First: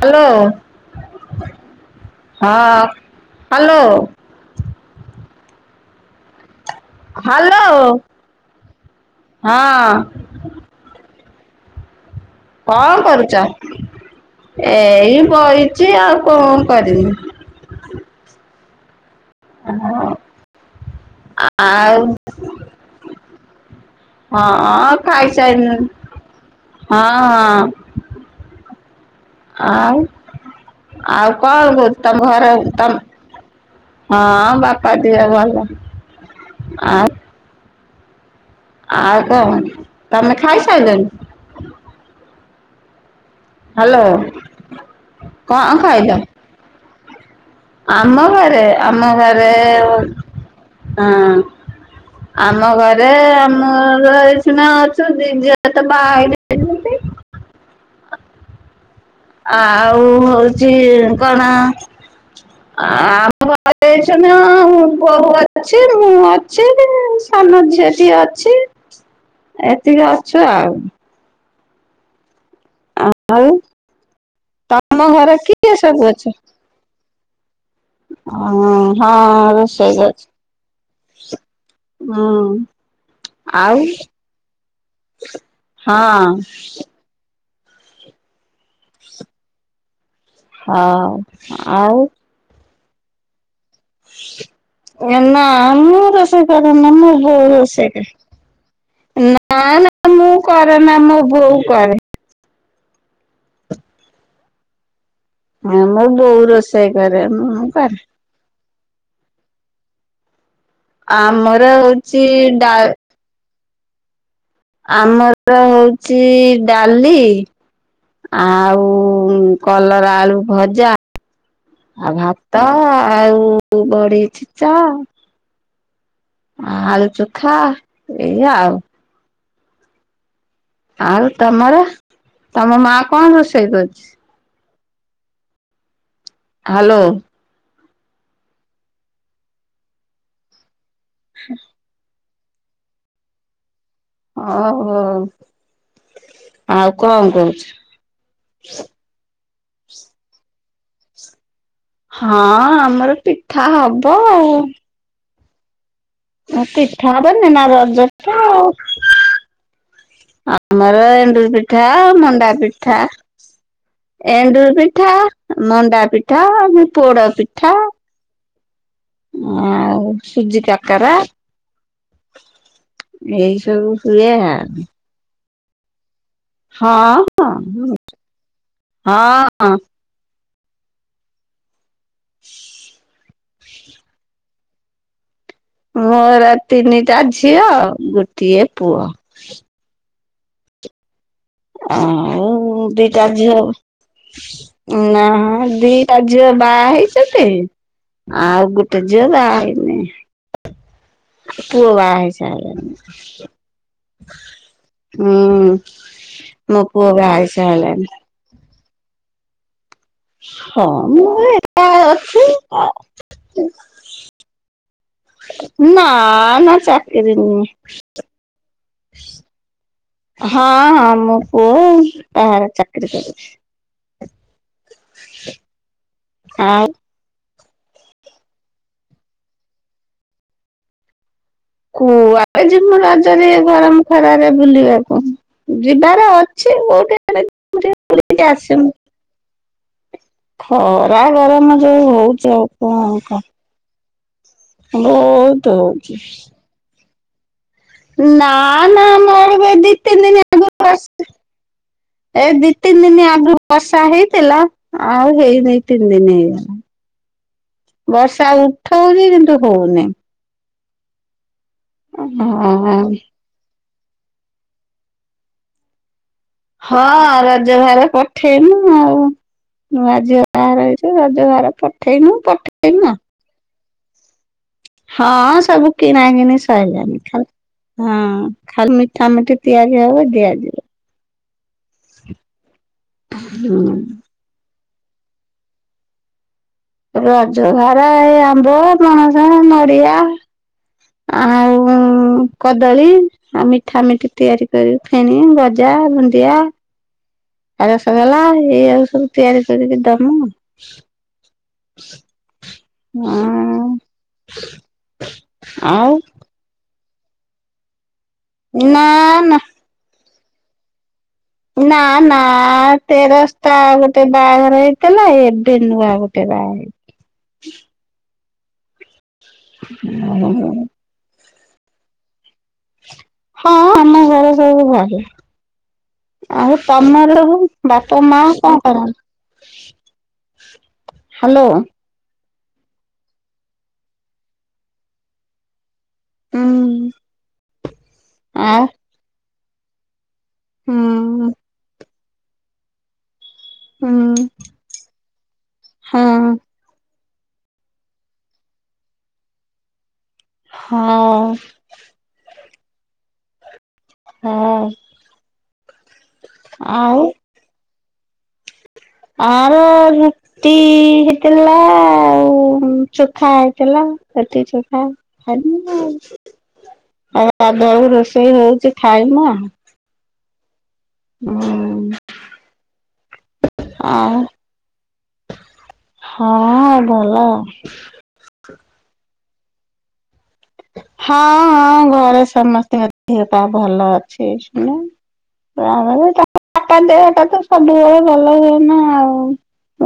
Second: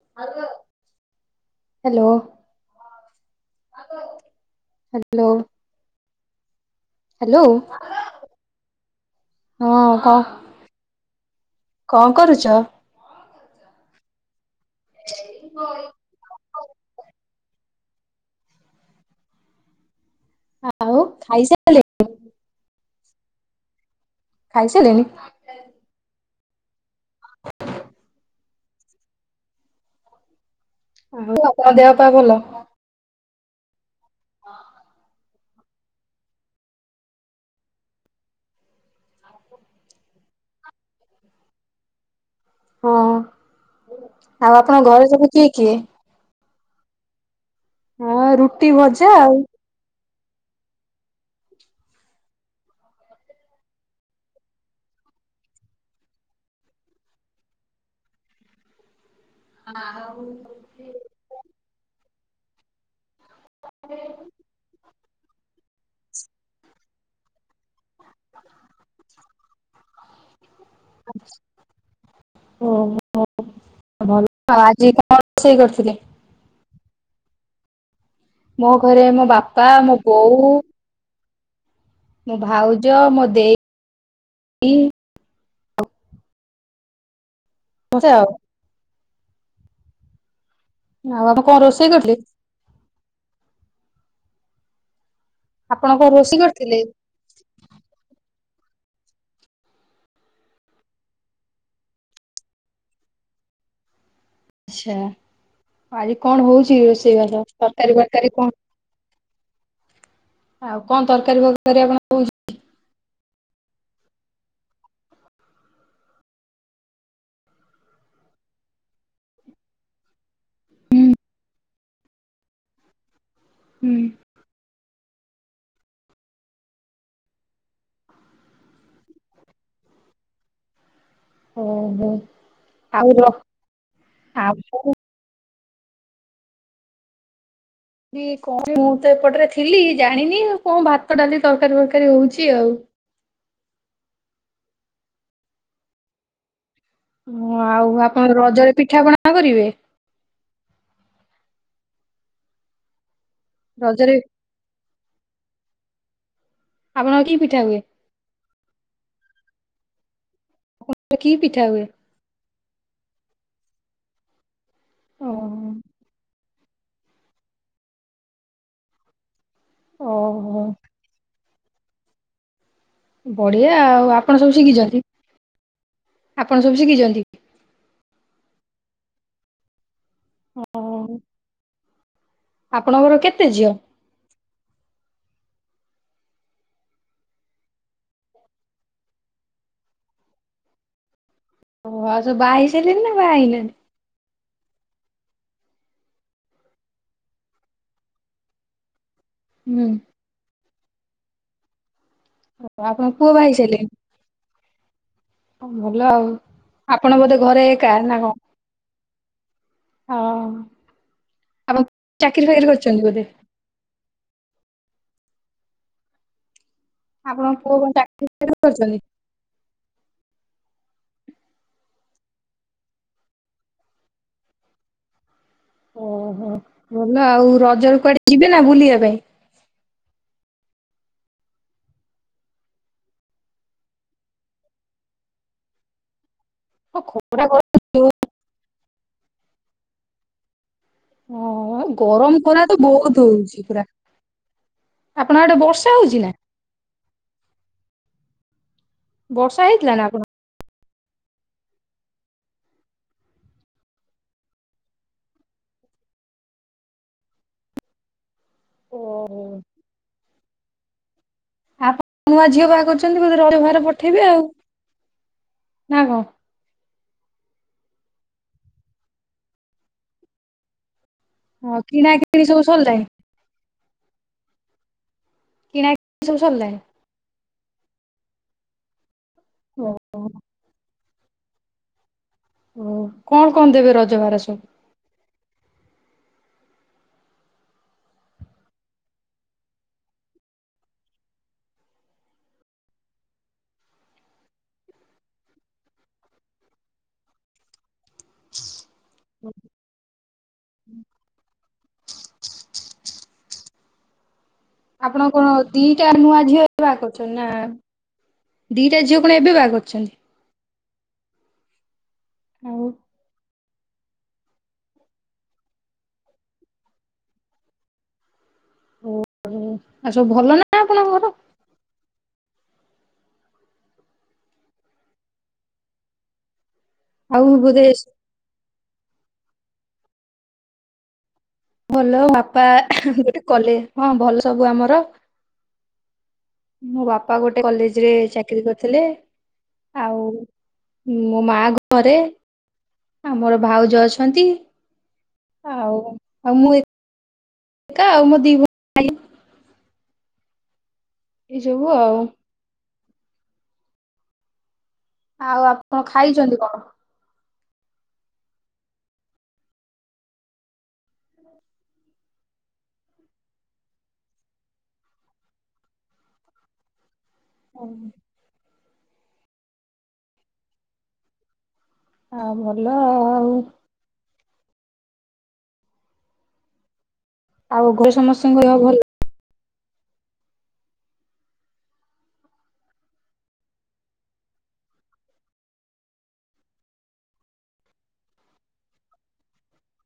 Hello hello ହଁ hello. Hello. Hello hello ହଁ କ କଁ କରୁଚ? କଁ କରୁଚ ଏଇ ବଇଚି ଆଉ କଁ କରିବି। ହଁ ଆଉ ଆ ଖାଇସାରିଲେ ଆଉ ହଁ ଖାଇସାରିଲେଣି ଖାଇସାଇଲୁଣି ହଁ। ଆଉ ଆଉ କଁ ଆପଣଙ୍କ କହୁ ଦେହ ପା ତମ ଭଲ? ଘରେ ତମ୍ ହଁ ବାପା ଦେହ ଭଲ ଆ ଆଉ କଁ ତମେ ଖାଇସାରିଲନି? ହଁ ହ୍ୟାଲୋ ଆଉ ଆପଣଙ୍କ ଘରେ ସବୁ କିଏ କଣ କିଏ? ଖାଇଲ? ଆମ ହଁ ଘରେ ରୁଟି ଭଜା ଆମ ଆଉ। ଘରେ ଅ‌ଁ [inaudible] ଆମ ଘରେ ଆମର ଶିନା ଅଛନ୍ତି ଦିଝିଅତ ବାହା ହେଇଯାଇଚନ୍ତି। ଆଉ ହଉଛି କଣ? [unintelligible] ମୋ ବୋଉ ଅଛି, ମୁଁ ଅଛି, ସାନ ଝିଅ ଅଛି। ଅଛି, ଏତିକି ଅଛୁ ଆଉ। ଆା [unintelligible] ଓହୋ। ଆଉ ଭଲ। ତମ ଘରେ ହ, ମୋ ଘରେ ମୋ ହଁ ବାପା ମୋ ରୋସେଇ କରିଛି। ବୋଉ ହୁଁ, ମୋ ଭାଉଜ ମୋ ଦେଇ ଆଉ ହଁ। ମଛେ ଆଉ [unintelligible] ହଁ, ଆଉ ଆପଣ କଣ ରୋଷେଇ ଆଉ କରିଥିଲେ? ନା ଆପଣ ମୁଁ କଣ ରୋଷେଇ କରିଥିଲେ? କରିନି, ମୋ ବୋଉ ରୋସେଇ କରିଚି। ନା, ନା, ମୁଁ କରେନା। ମୋ ବୋଉ କରେ। ଆଚ୍ଛା। ହଁ ମୋ ଆଜି ବୋଉ କଣ ହଉଛି? ରୋଷେଇ କରେ ରୋଷେଇବାସ ମୁଁ ତରକାରୀ କରେ କାରୀ କଣ? ଆଉ କଣ ତରକାରୀ ଫରକାରୀ ଆପଣ [unintelligible] ଏ ଡା ଆମର ହଉଛି ଡାଲି, ଆଉ କଲରା ଆଳୁ ଭଜା, ଆଉ ଭାତ, ଆଉ ହୁଁ ବଢ଼ି ଛେଚା। ଆ ଆଳୁ ଚୁଖା ଏଇଆ ଆଉ। ଆଉ ତମର? ଓହୋ ତମ ମା ଆଉ ର କଣ ରୋଷେଇ କଣ କରିଛି? [unintelligible] ହାଲୋ। [unintelligible] ମୁଁ ତ ଏପଟରେ ଥିଲି। ଜାଣିନି କଣ ଭାତ, ଡାଲି, ତରକାରୀ ଫରକାରୀ ହଉଛି ଆଉ। ଓହୋ। ଆଉ କଣ ଓ, କହୁଛୁ? ଆଉ, ଆପଣ ରଜରେ ପିଠାପଣା କରିବେ? ହଁ, ଆମର ପିଠା ହବ ରଜରେ ଆଉ। ଆଉ ପିଠା ଆପଣଙ୍କର କି ହେବନି ପିଠା ନା, ହୁଏ? ରଜଟା ଆଉ। ଆମର କି ଏଣ୍ଡୁରି ପିଠା, ହୁଏ? ମଣ୍ଡା ପିଠା, ଏଣ୍ଡୁରି ପି ଠା, ଓହୋ ମଣ୍ଡା ପିଠା, ପୋଡ ପିଠା ଆଉ ଓହୋ ସୁଜି କାକାରା। ବଢିଆ ଆଉ। ହୁଏ ଆପଣ ସବୁ ଆଉ ଶିଖିଛନ୍ତି? ଆପଣ ସବୁ ଶିଖିଛନ୍ତି? ହଁ, ହଁ। ହଁ। [unintelligible] ଆପଣଙ୍କର କେତେ ଝିଅ? ମୋର ତିନିଟା ଝିଅ, ଗୋଟିଏ ପୁଅ। ଓ ସବୁ ଆଉ ବାହା ହେଇ ସାରିଲେଣି ନା ଦିଇଟା ବାହା ଝିଅ ହେଇନାହାନ୍ତି? ଉଁ ନା ଦିଟା ଝିଅ ବାହା ହେଇଛନ୍ତି। ଆଉ ଗୋଟେ ଝିଅ ହୁଁ ବାହାହେଇନି। ପୁଅ ଆପଣଙ୍କ ପୁଅ ବାହାହେଇଛି। ବାହା ହେଇ ସାରିଲେଣି? ହୁଁ। [unintelligible] ଭଲ ଆଉ। ମୋ ପୁଅ ଆପଣ ବୋଧେ ବାହାହେଇ ଘରେ ଏକା ସାରିଲାଣି। ନା କଣ? ହଁ ହଁ, ମୁଁ ଏକା ଆପଣ ଚାକିରି ଅଛି। ଫାକିରି କରିଛନ୍ତି ବୋଧେ? ନା, ମ ଚା ଆପଣଙ୍କ ପୁଅ କଣ ଚା [unintelligible] କରିଛନ୍ତି। ହଁ ହଁ ମୋ ପୁଅ ବାହାରେ ଚାକିରୀ କରୁଛି। [inaudible] ଓହୋ ଆଉ ଭଲ ଆଉ ରଜରେ କୁଆଡେ ଯିବେ ନା ବୁଲିଆ ପାଇଁ? କୁଆଡେ ଯିମୁଁ ରଜରେ ଗରମ ଖରାରେ ବୁଲିବାକୁ। ଯିବାର ଅ ଛି ହଁ ଖରା ଗର- [unintelligible] ଆସିମୁଁ। ହଁ। ଯା ଗରମ ଯୋଉ ହଉଛି କଣ କ? ତିପୁରା ବହୁତ ହଉଛି। ନା ନା ଆମଆଡେ ବର୍ଷା ବି ଏଇ ଦି ହେଇଥିଲା ତିନିଦିନି ହେଲା [inaudible] ଏଇ ଦି ତିନି ଦିନ ଆଗରୁ ବର୍ଷା ହେଇଥିଲା। ଆଉ ହେଇନାଇ ତିନିଦିନି ହେଇଗଲା। [inaudible] ବର୍ଷା ଉଠଉଛି କିନ୍ତୁ ଓହୋ। ହଉନି। ଆପଣ ନୂଆ ଝିଅ ବାହା ହଁ କରୁଛନ୍ତି ବୋଧେ ରର ବାହାର ପଠେଇବେ ଆଉ ନା କଣ? ହଁ ରଜ ଭାର ପଠେଇମି ଆଉ। ନୂଆ ଝିଅ ବାହାଘର ହେଇଛି ର ରଜ ଭାର ହଁ କିଣା ପଠେଇନୁ କିଣି ସବୁ ସରିଲାଣି ପଠେଇମୁ ଆଉ। ହଁ ସବୁ କିଣା କିଣି ସବୁ କିଣିି ସରିଲାଣି? ସଇଲାଣି ଖାଲି ହଁ। ଖାଲି ମିଠା ମିଠି ତିଆରି ହବ ଦିଆଯିବ। ହ ଓ କଣ କଣ ଦେବେ ରଜଭାର ସବୁ? ରଜଭାର ଏଇ ଆମ୍ବ, ପଣସ, ନଡିଆ। ଆଉ କଦଳୀ। ଆ ମିଠା ମିଠି ତିଆରି କରି ଫେଣି ଗଜା ବୁନ୍ଦିଆ ଆଉ ରସ ଗୋଲା ଏଇ ଆକୁ ସବୁ ତିଆରି କରିକି ଦମୁ। ହଁ। ଆପଣ କଣ ଆଉ ଦିଟା ନୂଆ ଝିଅ ବାହା କରିଛନ୍ତି ନା ଦିଟା ନା ଝିଅ ଆପଣ ନା ଏବେ ବା କରିଛନ୍ତି। ନା ନା ଆଉ ତେର ତା ଗୋଟେ ବାହାଘର ହେଇଥିଲା ଏବେ ନୁଆ ଗୋଟେ ବାହା ହେଇ ଓ ଆଉ ସବୁ ଭଲ ନା ହେଇଛି। ଆପଣଙ୍କ ଘର। ହଁ ଆମ ଘର ସବୁ ଭଲ। ଆଉ ତମର ଆଉ ସବୁ ବୋଧେ ବାପା ମା କଣ କରନ୍ତି? ହ୍ୟାଲୋ। ଭଲ ବାପା ଗୋଟେ କଲେ ହଁ ଭଲ ସବୁ ଆମର। ମୋ ହୁଁ। ବାପା ଗୋଟେ କଲେଜରେ ଚାକିରୀ ଆ କରିଥିଲେ ଆଉ ମୋ ହୁଁ ମା ଘରେ ଆ ମୋର ଭାଉଜ ଅଛନ୍ତି। ହୁଁ ଆଉ ଆଉ ହଁ ମୁଁ ଏକା ଆଉ ମୋ ଦି ହଁ। ହୁ ଆଉ। ହଁ। ଆଉ ଆପଣ ଖାଇଛନ୍ତି କଣ? ଆଉ ଆର ଟି ହେଇଥିଲା ଆଉ ଚୋଖା ହେଇଥିଲା ରୁଟି ଚୋଖା। [unintelligible] ଆଉ ଗାଧୁଆଳକୁ ରୋଷେଇ ହଉଛି ଖାଇମୁଁ ଆଉ। ହୋଉ ହଁ ଭଲ ଆଉ ଆଁ ହଁ ଭଲ ଆଉ ଘରେ ସମସ୍ତଙ୍କ ଦେହ ଭଲ ହଁ ହଁ ଘରେ ସମସ୍ତିଙ୍କ ଦେହ ପା ଭଲ ଅଛି ଏଇଶୁଣିକା ତାପରେ ତା ବାପା ଦେହ ଟା ତ ସବୁବେଳେ ଭଲ ହୁଏନା ଆଉ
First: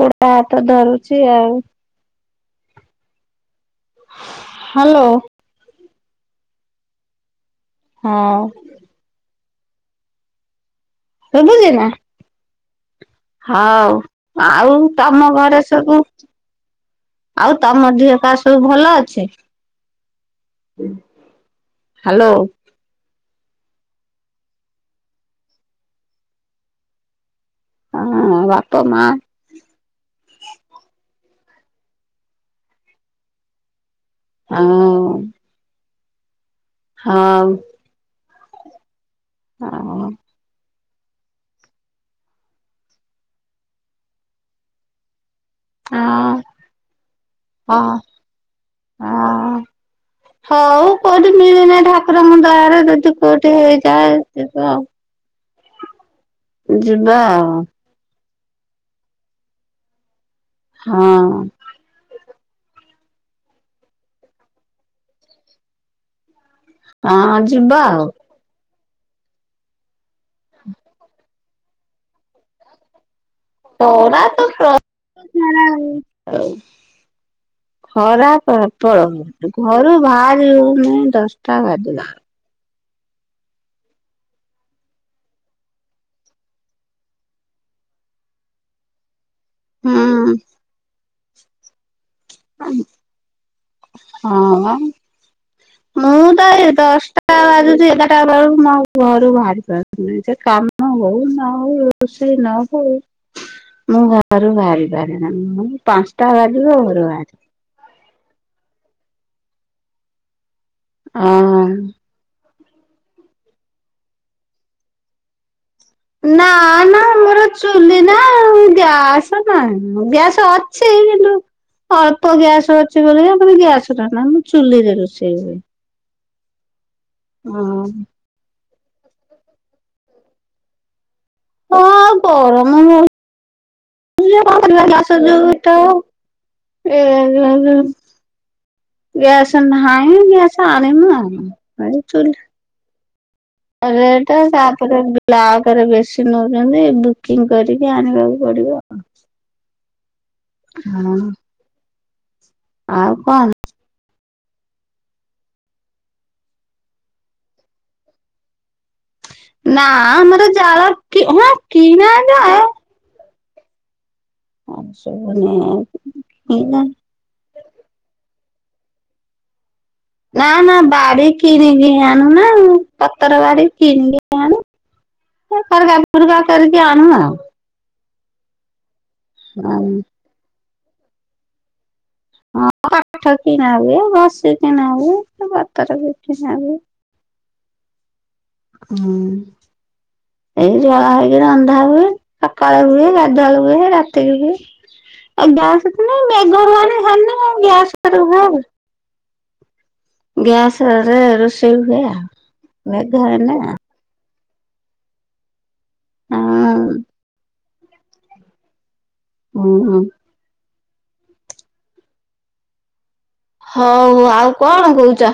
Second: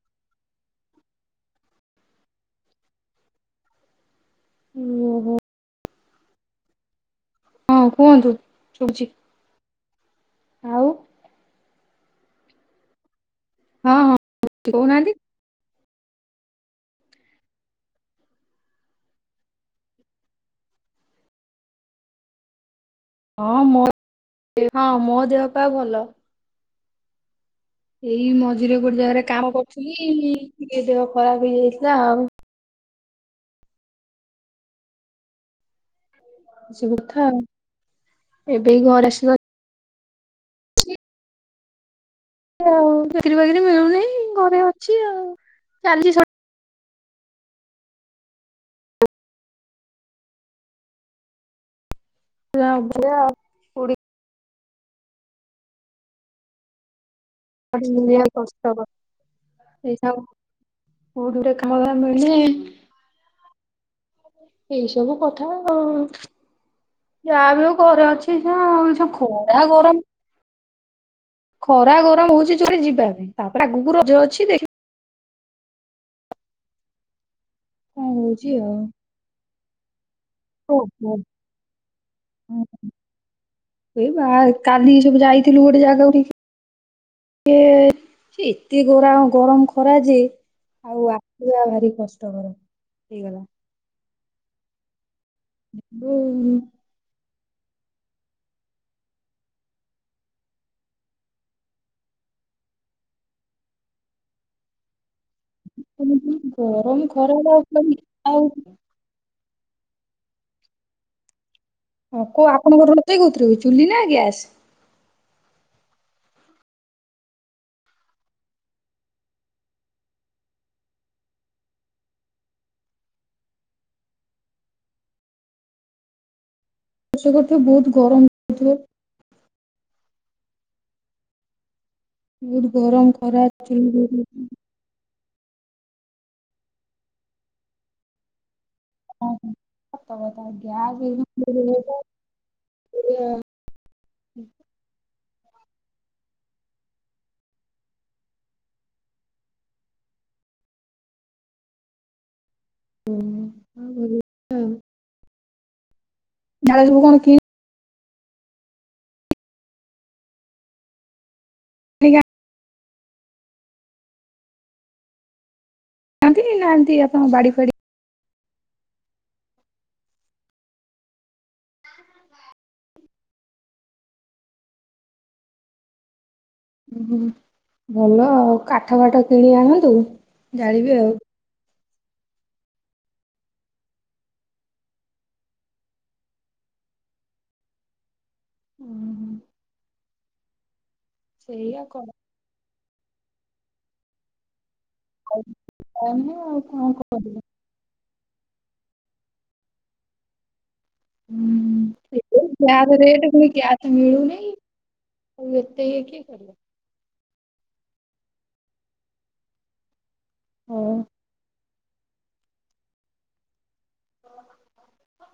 ଗୁଡ, ହାତ ଧରୁଛି ଆଉ ହାଲୋ ଓହୋ ହଁ କୁହନ୍ତୁ ଶୁବୁଚି। ଆଉ ଶୁବୁଚି ନାଁ? ହଉ ହଁ ହଁ ଆଉ କହୁନାହାନ୍ତି। ତମ ଘରେ ସବୁ ଆଉ ତମ ଦିହ ପାହା ସବୁ ଭଲ ଅଛି? ହାଲୋ ହଁ ମୋ ଦେହ ହଁ ମୋ ଦେହ ପା ଭଲ। ଏଇ ହଁ ମଝିରେ ବାପା ଗୋଟେ ମା ଜାଗାରେ କାମ କରୁଥିଲି ଟିକେ ଦେହ ଖରାପ ହେଇଯାଇଥିଲା ଆଉ ଆଁ ଉଁ ସୁବିଧା ଆଉ ଏବେ ଏଇ ଘରେ ଆସି ରହିଲି। ହାଁ ଅଁ ହଁ ଚାକିରି ବାକିରି ମିଳୁନେଇ ଘରେ ଅଛି ଆଉ ଚାଲିଛି ହଁ ହଅଁ ହଉ କୋଉଁଠି ମିଳିନେ ଢକ ଠାକୁରଙ୍କ ସବୁ ଦୟା ରେ ଅବହେଳା ଯଦି ଆଉ। କଉଠେ କୋଉଠି ହେଇଯାଏ ଯିବ। ଯିବା ଆଉ ଆଯି ମୂଳିଆଙ୍କୁ କଷ୍ଟ ହବ। [unintelligible] ହଁ କଉଠି ଗୋଟେ କାମ ଧର ମିଳିଲେ ଏଇ ସବୁ କଥା ଆଉ ହଁ ଯାହା ବି ହଉ ଯିବା ଆଉ ଘରେ ଅଛି [unintelligible] ଖରା ଗରମ ଟ୍ରାନ୍ସକ୍ରିପସନ କଲୁ ଖରା ଗରମ ହଉଛି ଯୋରେ ଯିବା ପାଇଁ ତାପରେ ଆଗକୁ ରଜ ଅଛି ଦେଖିବା ନାଁ ନାଁ ଆଉ ଥାଉ କଣ ଖରା ହଉଛି ଆଉ। ପ୍ରବଳ ହଉଚି ଘରୁ ବାହାରିହଉନି ଦଶଟା ବାଜିଲା ଉଁ ହୁଁ ସେଇ ବାହାର କାଲି ସବୁ ଯାଇଥିଲୁ ଗୋଟେ ଜାଗାକୁ ଟିକେ ଟିକେ ସେ ଏତେ ଗରା ଗରମ ଖରା ଯେ ହୁଁ ଆଉ ଆସିବା ଭାରି କଷ୍ଟ କଷ୍ଟକର ହେଇଗଲା। ହଁମ ମୁଁ ତ ଯୋଉ ଆଜି ଦଶଟା ଦଶଟା ବାଜୁଛି ଏଗାଟା ବେଳକୁ ମୁଁ ଆଉ ଘରୁ ବାହାରି ପାରୁନି କାମ ହଉ ନହଉ ଖୁସି ନ ହଉ ମୁଁ ଘରୁ ବାହାରି ପାରୁନି। ମେଡମ ମୁଁ ପାଞ୍ଚଟା ବାଜିବ ଘରୁ ବାହାରିବି। କହିବି, ଆଉ ଆଁମ୍ସ ହଁ କୋଉ ଆପଣଙ୍କର ରୋଚେଇ କହୁଥିରେ ହୁଏ। ଚୁଲି ନା ଗ୍ୟାସ? ନାଁ ନାଁ ମୋର ଚୁଲି ନା ଆଉ ଗ୍ୟାସ ନାହିଁ। ଗ୍ୟାସ ଅଛି କିନ୍ତୁ ଅଳ୍ପ ଗ୍ୟାସ ଅଛି ବୋଲି ତମେ ଗ୍ୟାସୁଟା ନାଁ ମୁଁ ଚୁଲିରେ ରୋଷେଇ ହୁଏ। ରୋଷେଇ କରୁଥିବ ହଁ ବହୁତ ଗରମ ହଉଥିବ ହଁ। ବହୁତ୍ ଗରମ ଗରମ୍ ହଉଛି ଖରା ଯେ [unintelligible] କଣ [unintelligible] ଖରା। ଗ୍ୟାସ୍ ସତ ନାହିଁ କଥା, ଗ୍ୟାସ୍ ଆଣିନୁ ଆଉ ଆଣିଲେ [unintelligible] [unintelligible] ରେଟେ ତାପରେ ବ୍ଲାକ୍ ରେ ବେଶୀ ନଉଚନ୍ତି ବୁକିଂ କରିକି ଆଣିବାକୁ ପଡିବ ଆଉ। ହଁ। ଆଉ କଣ। [unintelligible] [unintelligible] କଣ କି ନା ଆମର ଜାଳ କି ହଁ କିଣା କିଣିକି ନା। [unintelligible] ଶୁଭୁନି। ନାହାନ୍ତି-ନାହାନ୍ତି ଆପଣ ବାଡି ଫାଡି ନା-ନା ବାଡି କିଣିକି ଆଣୁ ନା ପତର ବାଡି କିଣିକି ଆଣୁ। [unintelligible] କରିକି ଆଣୁ ଓହୋ, ଆଉ। ଭଲ ଆଉ କାଠ ଫାଠ କିଣି ଆଉ ଆଣନ୍ତୁ ଜାଳିବି ଆଉ। ହଁ କାଠ କିଣା ହୁଏ ଘସି କିଣା ହୁଏ ପତର ବି କିଣା ହୁଏ। ହୁଁ ଓହୋ, ଏଇ ଜଳା ହେଇକିରି ସେଇଆ ରନ୍ଧା ଆଉ ହୁଏ। ସକାଳେ ହୁଏ ଗାଧୁଆବେଳେ ହୁଏ ରାତିକି ହୁଏ। କଣ ଆଉ ଗ୍ୟାସ୍ ତ ନାହିଁ ଆଉ କଣ କରିବି। [unintelligible] ଗ୍ୟାସ୍ ରେ କରାହୁଏ। ଗ୍ୟାସ୍ ରେ ରୋଷେଇ ହୁଏ ଆଉ ମେଘ ହେଲେ ମିଳୁନେଇ ଆଉ ଏତେ ଇଏ କିଏ କରିବ। ଆଉ ହୁଁ-ହଁ। ହଁ। ହଉ ଆଉ କଣ କହୁଚ?